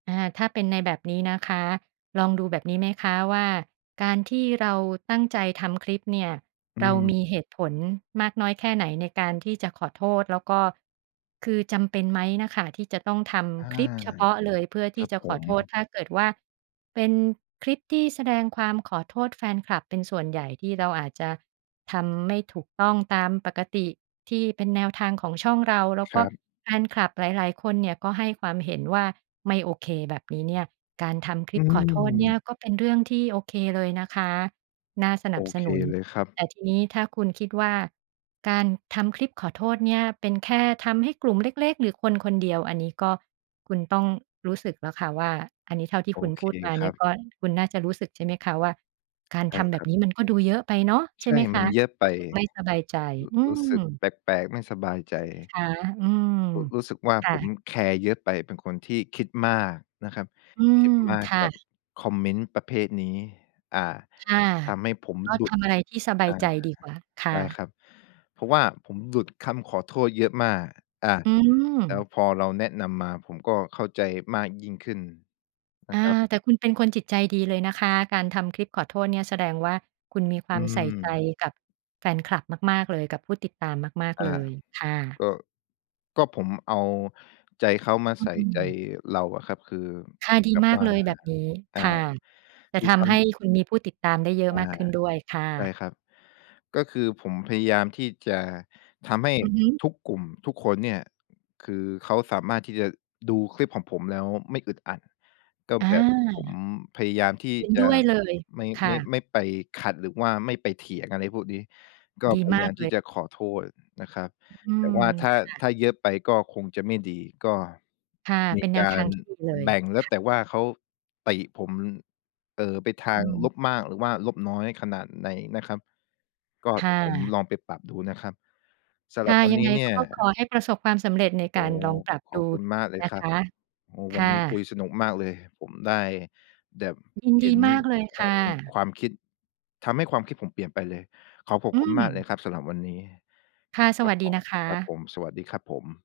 อา ถ้าเป็นในแบบนี้นะคะ ลองดูแบบนี้ไหมคะว่า การที่เราตั้งใจทำคลิปเนี่ย อืเรามม ีเหตุผลมากน้อยแค่ไหน ในการที่จะขอโทษ แล้วก็ คือจำเป็นไหมน่ะค่ะ ที่จะต้องทอา ำคลิปเฉพาะเลย เพื่อทคีรั่บจะผขอม โทษ ถ้าเกิดว่าเป็นคลิปที่แสดงความขอโทษแฟนคลับเป็นส่วนใหญ่ ที่เราอาจจะทำไม่ถูกต้องตามปกติ ที่เป็นแนวทางของช่องเรา แล้วคกร็ับ แฟนคลับหลาย ๆ คนเนี่ย ก็ให้ความเห็นว่าไม่โอเค แบบนี้เนี่ย การทำคลอิืป ขอโทษเนี่ม ย ก็เป็นเรื่องที่โอเคเลยนะคะ น่าสนโัอบสเคนุน เลยครับ แต่ทีนี้ถ้าคุณคิดว่า การทำคลิปขอโทษเนี่ยเป็นแค่ทำให้กลุ่มเล็ก ๆ หรือคน ๆ เดียว อันนี้ก็คุณต้องรู้สึกแล้วค่ะว่า อันนี้เท่าที่โอคุณเคพูดมาคเนีรั่ยบ ก็ คุณน่าจะรู้สึกใช่ไหมคะว่า การใชท่ำแบครบับ นี้มันก็ดูเยอะไปเนาะ ใชใช่่ ไหมคมันะ? เยอะไป รร ู้สึกไม่สบายใจ อืรู้สึกม แปลก ๆ ไม่สบายใจ ใชไหมคะ? อืม ร รู้สึกว่าค่ผะ มแคร์เยอะไป เป็นคนที่คิดมากนะครับ อืคม ิดมาคก่ะ กับคอมเมนต์ประเภทนี้ อ่า ค่ะ ทำให้ผมก็หลทุด ำอะไรที่สบาอย่า ใจดีกว่าคไ่ด้ะ ครับ เพราะว่าผมหลุดคำขอโทษเยอะมาก อ่า อืแล้วม พอเราแนะนำมาผมก็เข้าใจมากยิ่งขึ้นนอะ่า ครับ แต่คุณเป็นคนจิตใจดีเลยนะคะ การทำคลิปขอโทษเนี่ยแสดงว่า คุณมีควอืามใส่ใจม กับแฟนคลับมาก ๆ เลย กับผู้ติดตามมาก อา ๆ เลยค่ะ ก็ ก็ผมเอาใจเขามาอืใสอ ่อืใจม เราอะครับ คือค่ะ ดีแบบมากว่า เลยแบบนี้ อ่า ค่ะ จคะือททำให้ำ คุณมีผู้ติดตามได้เยอะอา มากขึ้นด้วยค่ใช่ะ ครับ ก็คือผมพยายามที่จะทำให้อือฮึ ทุกกลุ่ม ทุกคนเนี่ย คือเขาสามารถที่จะดูคลิปของผมแล้วไม่อึดอัด ก็แบบผมอา พยายามที่เห็นจดะ้วยเลย ไม่ คไ่ม่ ะ ไม่ไปขัดหรือว่าไม่ไปเถียง อะไรพวกนี้ ก็ดีพยมายาากมเทลี่ย จะขอโทษนะครับ อืแต่ม ว่าถ้า ค่ะ ถ้าเยอะไปก็คงจะไม่ดี ก็ ค่ะ มเีป็นแนกวทาางรที่ดีเลยแบ่งแล้คว ่ะ แต่ว่าเขาติผม เอ่อ ไปทอาืงม ลบมากหรือว่าลบน้อยขนาดไหนนะครับ ก็คเด่ี๋ยวผมะ ลองไปปรับดูนะครับ สำคหร่ับะ วัยนังนไีง้เนีก่็ย ขอให้ประสบความสำเร็จในโกอ้ ารลองปรับขดอูบคุณมากเลยนะคครับ ะ โอ้ ควั่นนี้คุะ ยสนุกมากเลย ผมได้แบบยินเดห็ีนมากเลยคควา่ม ะ ความคิด ทำให้ความคิดผมเปลี่ยนไปเลย ขอขอบอืคุณมากเลม ยครับสำหรับวันนี้ ค่ะ สครวัับสดผีนม ะคครับผะ ม สวัสดีครับผม